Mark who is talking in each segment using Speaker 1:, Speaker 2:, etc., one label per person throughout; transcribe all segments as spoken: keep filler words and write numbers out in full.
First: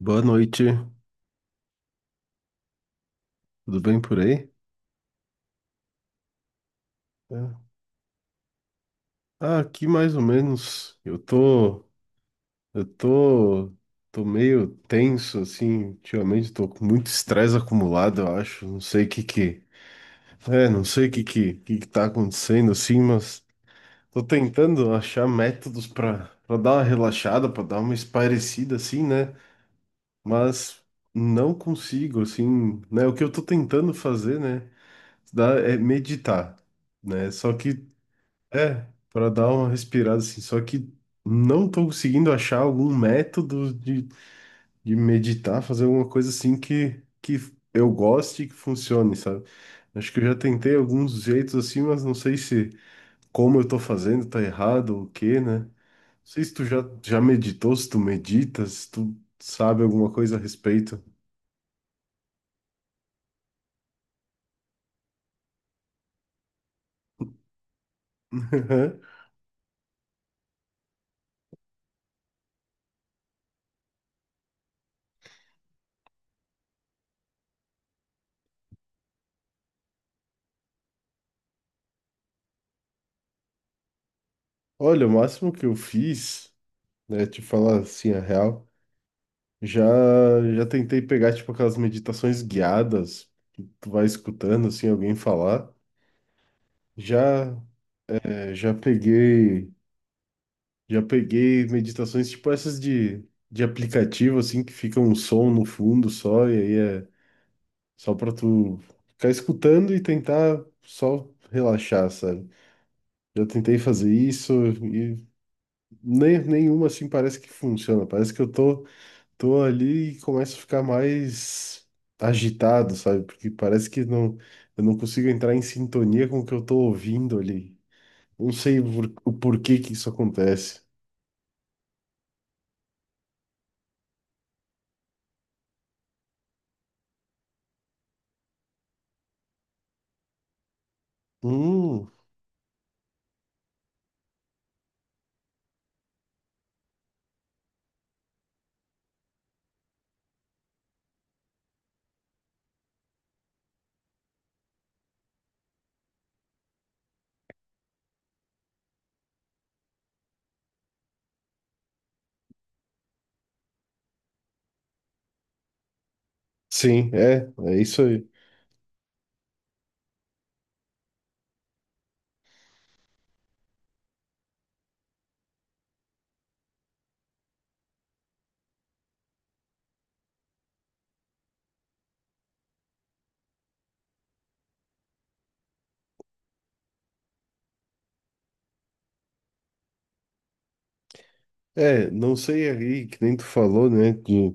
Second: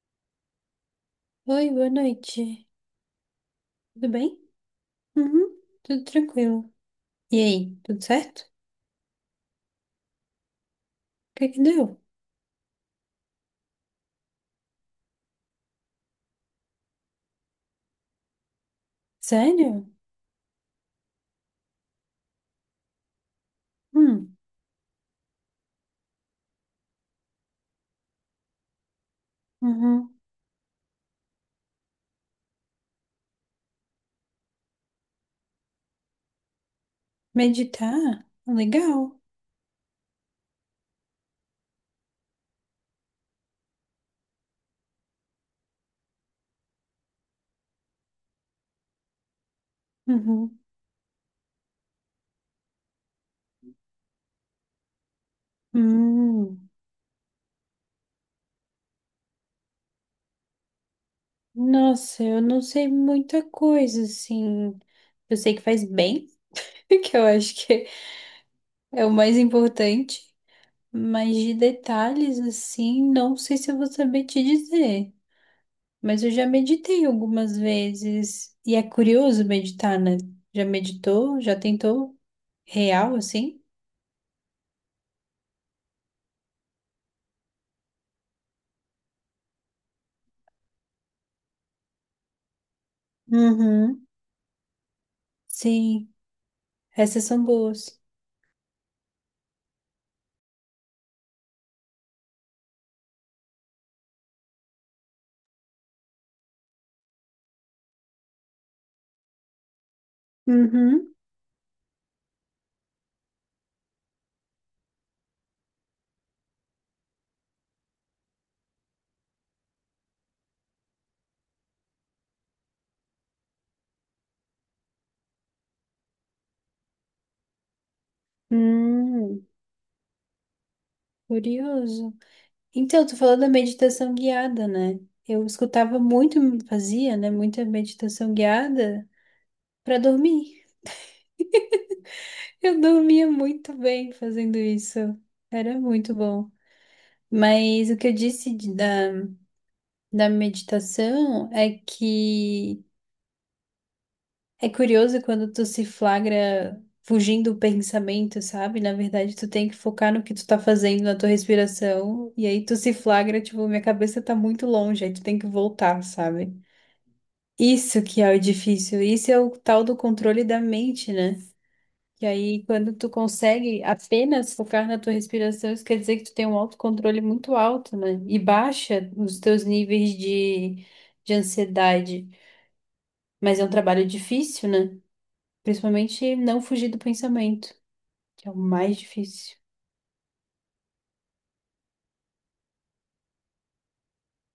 Speaker 1: Boa noite,
Speaker 2: Oi, boa noite.
Speaker 1: tudo bem
Speaker 2: Tudo
Speaker 1: por
Speaker 2: bem?
Speaker 1: aí?
Speaker 2: Uhum, tudo tranquilo. E
Speaker 1: É.
Speaker 2: aí, tudo certo? O
Speaker 1: Ah, aqui mais ou menos. Eu
Speaker 2: que que
Speaker 1: tô,
Speaker 2: deu?
Speaker 1: eu tô, tô meio tenso assim, ultimamente tô com muito estresse acumulado, eu acho. Não sei o que que,
Speaker 2: Sério?
Speaker 1: é, Não sei o que que, que que tá acontecendo assim, mas tô
Speaker 2: Hum,
Speaker 1: tentando achar métodos pra para dar uma relaxada, pra dar uma espairecida assim, né?
Speaker 2: uhum.
Speaker 1: Mas não consigo assim, né? O que eu tô tentando fazer, né? dá- É meditar, né? Só que
Speaker 2: Meditar?
Speaker 1: é,
Speaker 2: Legal.
Speaker 1: para dar uma respirada assim. Só que não tô conseguindo achar algum método de, de meditar, fazer alguma coisa assim que, que eu goste e que funcione, sabe? Acho que eu já
Speaker 2: Uhum.
Speaker 1: tentei alguns jeitos assim, mas não sei se como eu tô fazendo tá errado ou o quê, né? Não sei se tu
Speaker 2: Hum.
Speaker 1: já, já meditou, se tu meditas, se tu sabe alguma coisa a respeito.
Speaker 2: Nossa, eu não sei muita coisa, assim. Eu sei que faz bem, que eu acho que é o mais importante. Mas de detalhes, assim, não sei se eu vou saber te dizer. Mas eu já meditei algumas vezes. E é curioso meditar, né? Já meditou? Já tentou? Real, assim?
Speaker 1: Olha, o máximo que eu fiz, né, te falar assim a real. Já, já tentei pegar, tipo, aquelas meditações guiadas que tu vai
Speaker 2: Uhum.
Speaker 1: escutando, assim, alguém falar.
Speaker 2: Sim, essas são
Speaker 1: Já,
Speaker 2: boas.
Speaker 1: é, já peguei, já peguei meditações, tipo, essas de, de aplicativo, assim, que fica um som no fundo só, e aí é só pra tu ficar escutando e tentar
Speaker 2: Uhum.
Speaker 1: só relaxar, sabe? Já tentei fazer isso e nem, nenhuma, assim, parece que funciona. Parece que eu tô, tô ali e começo a ficar mais agitado, sabe? Porque parece que não, eu não consigo entrar em sintonia com o que eu tô ouvindo ali. Não sei por- o
Speaker 2: Hum.
Speaker 1: porquê que isso acontece.
Speaker 2: Curioso. Então, tu falou da meditação guiada, né? Eu escutava muito, fazia, né? Muita meditação guiada para dormir.
Speaker 1: Hum,
Speaker 2: Eu dormia muito bem fazendo isso. Era muito bom. Mas o que eu disse de- da da meditação é que é curioso quando tu se flagra fugindo do pensamento, sabe? Na verdade, tu tem que focar no que tu tá fazendo, na tua respiração, e aí tu se flagra, tipo, minha cabeça tá muito longe, aí tu tem que voltar, sabe?
Speaker 1: sim, é, é isso
Speaker 2: Isso que
Speaker 1: aí.
Speaker 2: é o difícil, isso é o tal do controle da mente, né? E aí, quando tu consegue apenas focar na tua respiração, isso quer dizer que tu tem um autocontrole muito alto, né? E baixa os teus níveis de, de ansiedade. Mas é um trabalho difícil, né? Principalmente não fugir do pensamento, que é o mais difícil.
Speaker 1: É, não sei aí, que nem tu falou, né, de,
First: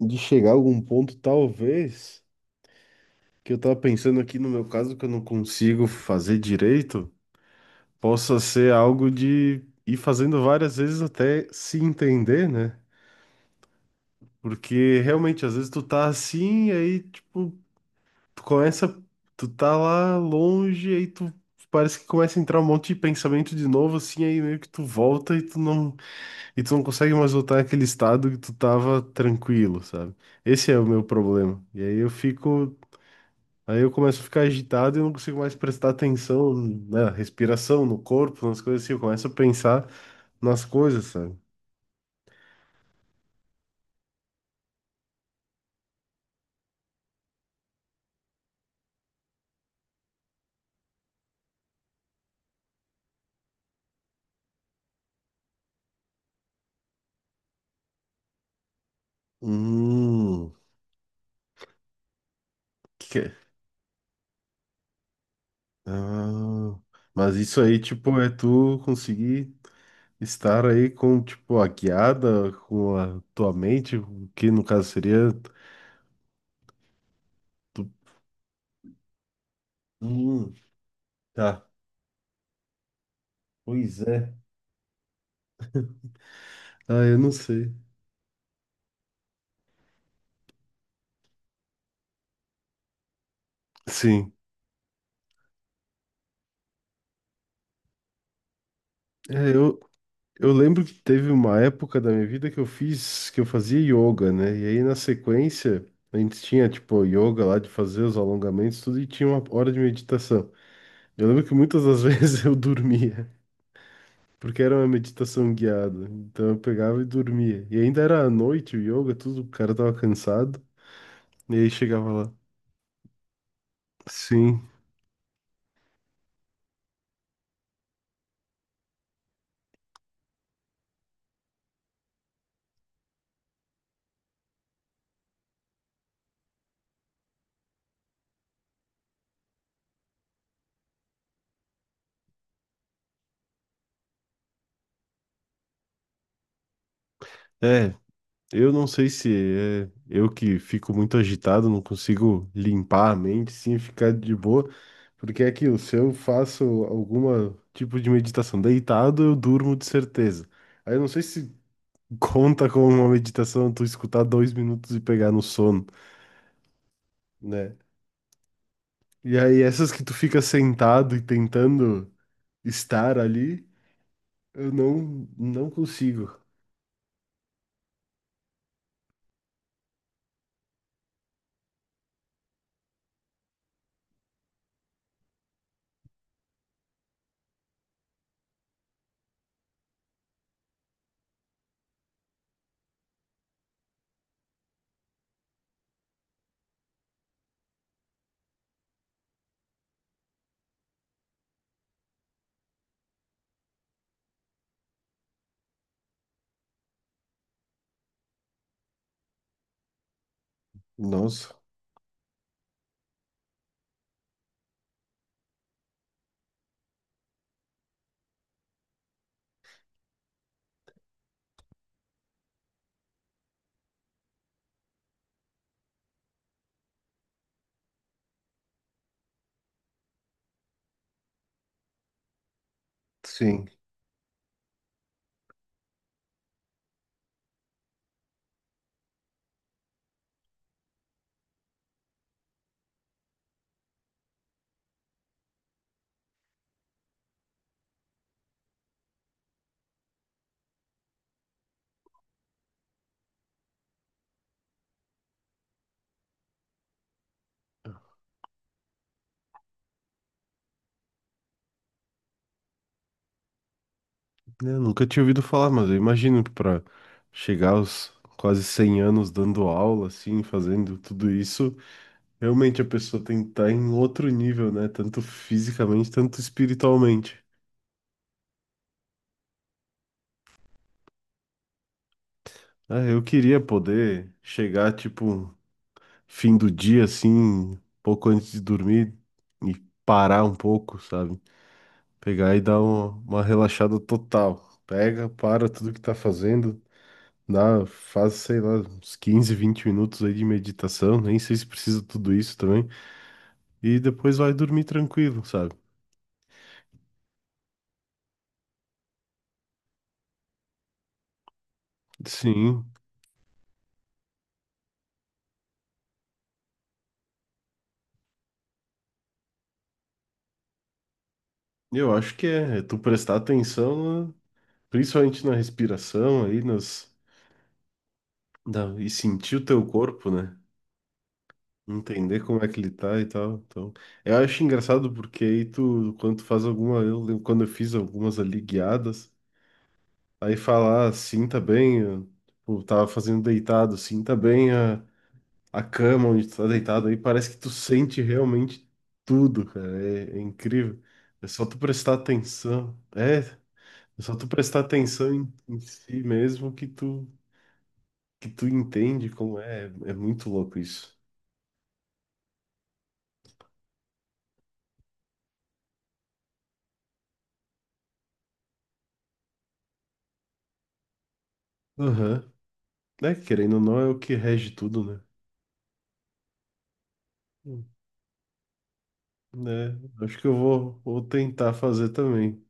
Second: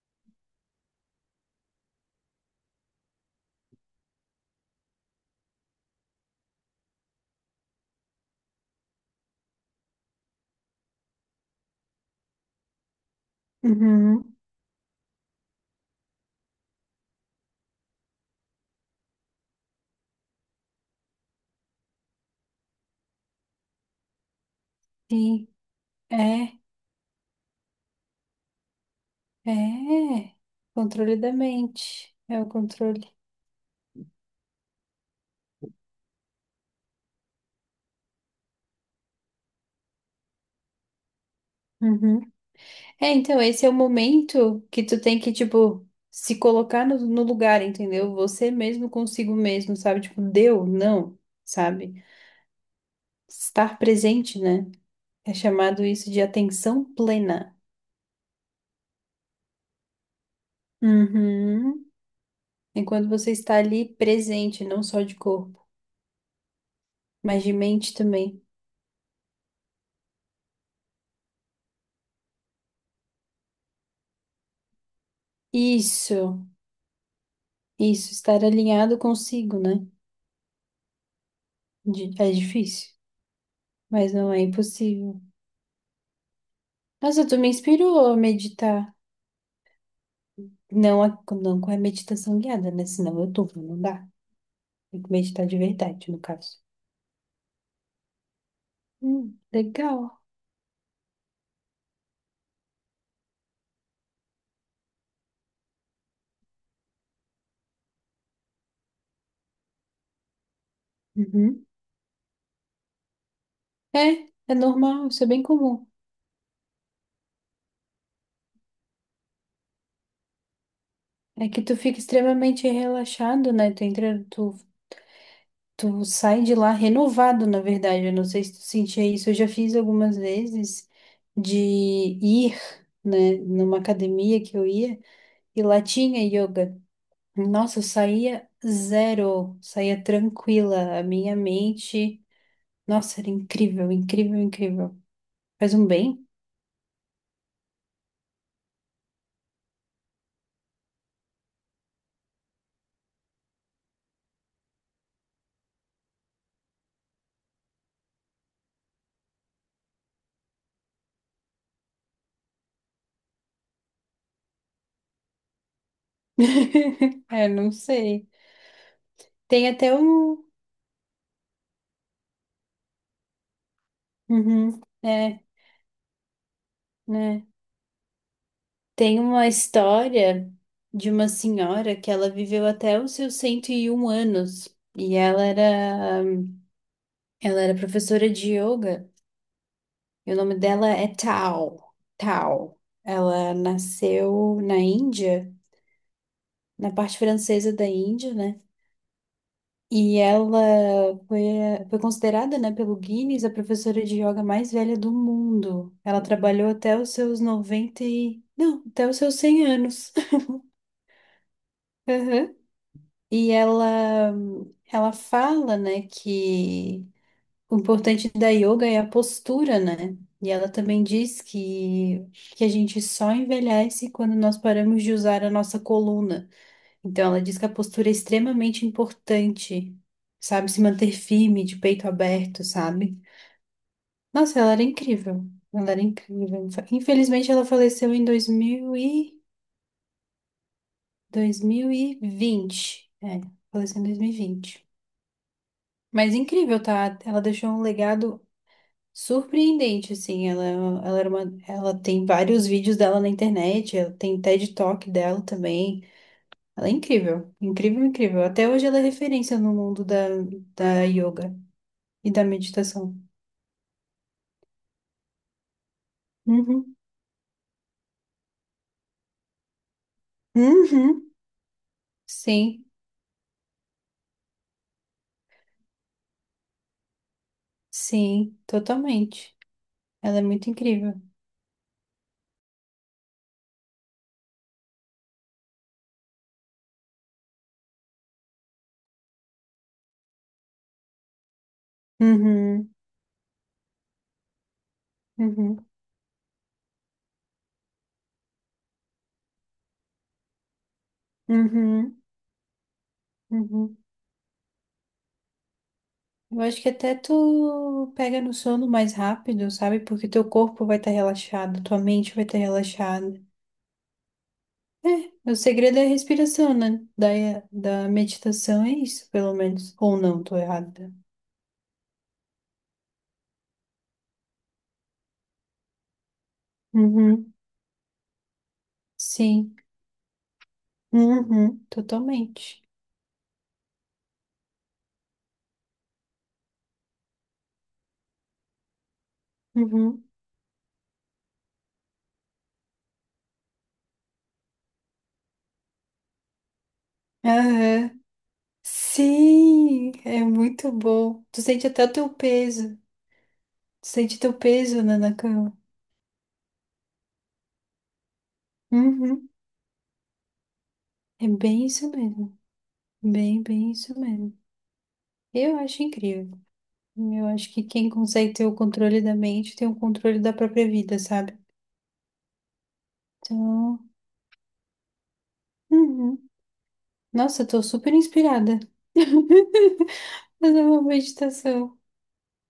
Speaker 1: de chegar a algum ponto, talvez, que eu tava pensando aqui no meu caso, que eu não consigo fazer direito, possa ser algo de ir fazendo várias vezes até se entender, né?
Speaker 2: Uhum.
Speaker 1: Porque realmente, às vezes tu tá assim, aí, tipo, tu começa, tu tá lá longe, aí tu parece que começa a entrar um monte de pensamento de novo, assim, aí meio que tu volta e
Speaker 2: Sim,
Speaker 1: tu não,
Speaker 2: é,
Speaker 1: e tu não consegue mais voltar naquele estado que tu tava tranquilo, sabe?
Speaker 2: é.
Speaker 1: Esse é o meu
Speaker 2: Controle da
Speaker 1: problema. E aí eu
Speaker 2: mente. É o
Speaker 1: fico,
Speaker 2: controle.
Speaker 1: aí eu começo a ficar agitado e eu não consigo mais prestar atenção na respiração, no corpo, nas coisas assim, eu começo a pensar nas coisas, sabe?
Speaker 2: Uhum. É, então, esse é o momento que tu tem que, tipo, se colocar no, no lugar, entendeu? Você mesmo consigo mesmo, sabe? Tipo, deu, não, sabe? Estar presente, né? É chamado isso de atenção plena.
Speaker 1: Hum.
Speaker 2: Uhum. Enquanto você está ali presente, não só de corpo,
Speaker 1: Ah, mas
Speaker 2: mas de
Speaker 1: isso aí,
Speaker 2: mente
Speaker 1: tipo, é
Speaker 2: também.
Speaker 1: tu conseguir estar aí com, tipo, a guiada, com a tua mente, o que no caso seria.
Speaker 2: Isso,
Speaker 1: Tu...
Speaker 2: isso, estar alinhado consigo, né?
Speaker 1: Hum, tá.
Speaker 2: Di- É difícil,
Speaker 1: Pois
Speaker 2: mas não
Speaker 1: é.
Speaker 2: é impossível.
Speaker 1: Ah, eu
Speaker 2: Nossa,
Speaker 1: não
Speaker 2: tu me
Speaker 1: sei.
Speaker 2: inspirou a meditar. Não, a- não com a meditação guiada, né? Senão eu tô, não dá.
Speaker 1: Sim.
Speaker 2: Tem que meditar de verdade, no caso. Hum,
Speaker 1: É, eu,
Speaker 2: legal.
Speaker 1: eu lembro que teve uma época da minha vida que eu fiz, que eu fazia yoga, né? E aí na sequência, a gente tinha, tipo, yoga lá de fazer os alongamentos, tudo, e tinha uma hora de meditação. Eu lembro que
Speaker 2: Uhum.
Speaker 1: muitas das vezes eu dormia.
Speaker 2: É, é
Speaker 1: Porque era uma
Speaker 2: normal, isso é bem
Speaker 1: meditação
Speaker 2: comum.
Speaker 1: guiada. Então eu pegava e dormia. E ainda era à noite, o yoga, tudo, o cara tava cansado.
Speaker 2: É
Speaker 1: E
Speaker 2: que
Speaker 1: aí
Speaker 2: tu fica
Speaker 1: chegava lá.
Speaker 2: extremamente relaxado, né? Tu entra, tu
Speaker 1: Sim.
Speaker 2: Tu sai de lá renovado, na verdade. Eu não sei se tu sentia isso. Eu já fiz algumas vezes de ir, né, numa academia que eu ia e lá tinha yoga. Nossa, eu saía zero, saía tranquila. A minha mente, nossa, era incrível, incrível, incrível. Faz um bem?
Speaker 1: É, eu não sei se é eu que fico muito agitado, não consigo limpar a mente, sim, ficar de boa. Porque é aquilo, se eu faço alguma tipo de meditação deitado, eu durmo de certeza. Aí eu não sei se conta como uma meditação tu escutar dois minutos e pegar no sono,
Speaker 2: É, não
Speaker 1: né?
Speaker 2: sei.
Speaker 1: E aí
Speaker 2: Tem até
Speaker 1: essas que tu fica
Speaker 2: um.
Speaker 1: sentado e tentando estar ali, eu
Speaker 2: Uhum,
Speaker 1: não,
Speaker 2: é,
Speaker 1: não consigo.
Speaker 2: né. Tem uma história de uma senhora que ela viveu até os seus cento e um anos e ela era, ela era professora de yoga. E o nome dela é Tao. Tao. Ela nasceu na Índia, na parte francesa da Índia, né? E ela foi, a- foi considerada, né, pelo Guinness a professora de yoga mais velha do mundo. Ela trabalhou até os seus noventa e... Não, até os seus cem anos.
Speaker 1: Nossa,
Speaker 2: E ela, ela fala, né, que o importante da yoga é a postura, né? E ela também diz que, que a gente só envelhece quando nós paramos de usar a nossa coluna. Então, ela diz que a postura é extremamente importante, sabe? Se manter firme, de peito aberto, sabe?
Speaker 1: sim.
Speaker 2: Nossa, ela era incrível. Ela era incrível. Infelizmente, ela faleceu em dois mil e... dois mil e vinte. É, faleceu em dois mil e vinte. Mas incrível, tá? Ela deixou um legado surpreendente, assim. Ela, ela, era uma, ela tem vários vídeos dela na internet, ela tem TED Talk dela também. Ela é incrível, incrível, incrível. Até hoje ela é referência no mundo da, da yoga e da meditação.
Speaker 1: Eu nunca tinha ouvido falar, mas eu imagino para
Speaker 2: Uhum.
Speaker 1: chegar aos quase cem anos dando aula, assim, fazendo tudo
Speaker 2: Uhum.
Speaker 1: isso, realmente a
Speaker 2: Sim,
Speaker 1: pessoa tem que estar em outro nível, né? Tanto fisicamente, tanto espiritualmente.
Speaker 2: sim, totalmente. Ela é muito incrível.
Speaker 1: Ah, eu queria poder chegar, tipo, fim do dia, assim, pouco antes de dormir e parar um pouco, sabe? Pegar e dar
Speaker 2: Uhum.
Speaker 1: uma, uma relaxada total. Pega, para
Speaker 2: Uhum.
Speaker 1: tudo que tá fazendo, dá, faz, sei lá, uns quinze vinte minutos aí de meditação, nem sei se precisa
Speaker 2: Uhum.
Speaker 1: tudo isso também,
Speaker 2: Uhum.
Speaker 1: e depois vai dormir tranquilo, sabe?
Speaker 2: Eu acho que até tu pega no sono mais rápido, sabe? Porque teu corpo vai estar relaxado, tua mente vai estar
Speaker 1: Sim,
Speaker 2: relaxada. É, o segredo é a respiração, né? Da, da meditação é isso, pelo menos. Ou não, tô errada.
Speaker 1: eu acho que é, é tu prestar atenção, na- principalmente na respiração aí, nas,
Speaker 2: Uhum,
Speaker 1: na- e sentir o
Speaker 2: sim.
Speaker 1: teu corpo, né?
Speaker 2: Uhum,
Speaker 1: Entender como é que
Speaker 2: totalmente.
Speaker 1: ele tá e tal. Então, eu acho engraçado porque aí tu, quando tu faz alguma, eu lembro quando eu fiz algumas ali guiadas,
Speaker 2: Uhum.
Speaker 1: aí falar, sinta bem, eu, tipo, tava fazendo deitado, sinta bem a, a cama onde tu tá deitado, aí parece que tu
Speaker 2: Aham.
Speaker 1: sente realmente tudo, cara,
Speaker 2: Sim,
Speaker 1: é, é
Speaker 2: é muito
Speaker 1: incrível.
Speaker 2: bom.
Speaker 1: É
Speaker 2: Tu
Speaker 1: só tu
Speaker 2: sente até o
Speaker 1: prestar
Speaker 2: teu
Speaker 1: atenção,
Speaker 2: peso.
Speaker 1: é, é
Speaker 2: Tu
Speaker 1: só
Speaker 2: sente
Speaker 1: tu
Speaker 2: teu
Speaker 1: prestar
Speaker 2: peso, né,
Speaker 1: atenção
Speaker 2: na
Speaker 1: em,
Speaker 2: cama.
Speaker 1: em si mesmo que tu, que tu entende
Speaker 2: Uhum.
Speaker 1: como é, é muito louco isso.
Speaker 2: É bem isso mesmo. Bem, bem isso mesmo. Eu acho incrível. Eu acho que quem consegue ter o controle da mente tem o controle da própria vida, sabe?
Speaker 1: Aham, né, querendo ou não
Speaker 2: Então,
Speaker 1: é o que rege tudo, né?
Speaker 2: uhum. Nossa, eu tô
Speaker 1: Hum.
Speaker 2: super inspirada.
Speaker 1: Né, acho que eu
Speaker 2: Fazer
Speaker 1: vou,
Speaker 2: uma
Speaker 1: vou tentar
Speaker 2: meditação.
Speaker 1: fazer também.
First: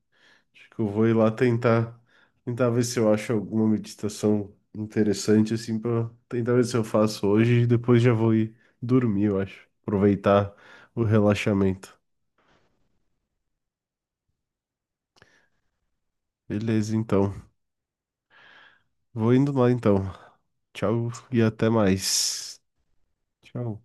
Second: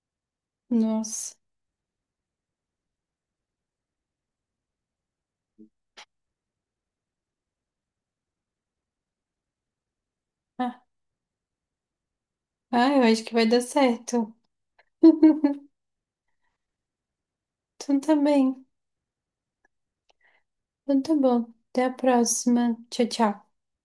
Speaker 1: Acho que eu vou ir lá
Speaker 2: Nossa.
Speaker 1: tentar, tentar ver se eu acho alguma meditação interessante, assim, para tentar ver se eu faço hoje e depois já vou ir dormir, eu acho. Aproveitar
Speaker 2: Ah,
Speaker 1: o relaxamento.
Speaker 2: ah, eu acho que vai dar certo.
Speaker 1: Beleza, então.
Speaker 2: Então tá bem.
Speaker 1: Vou indo lá, então.
Speaker 2: Então
Speaker 1: Tchau
Speaker 2: tá
Speaker 1: e
Speaker 2: bom.
Speaker 1: até
Speaker 2: Até a
Speaker 1: mais.
Speaker 2: próxima. Tchau, tchau.
Speaker 1: Tchau.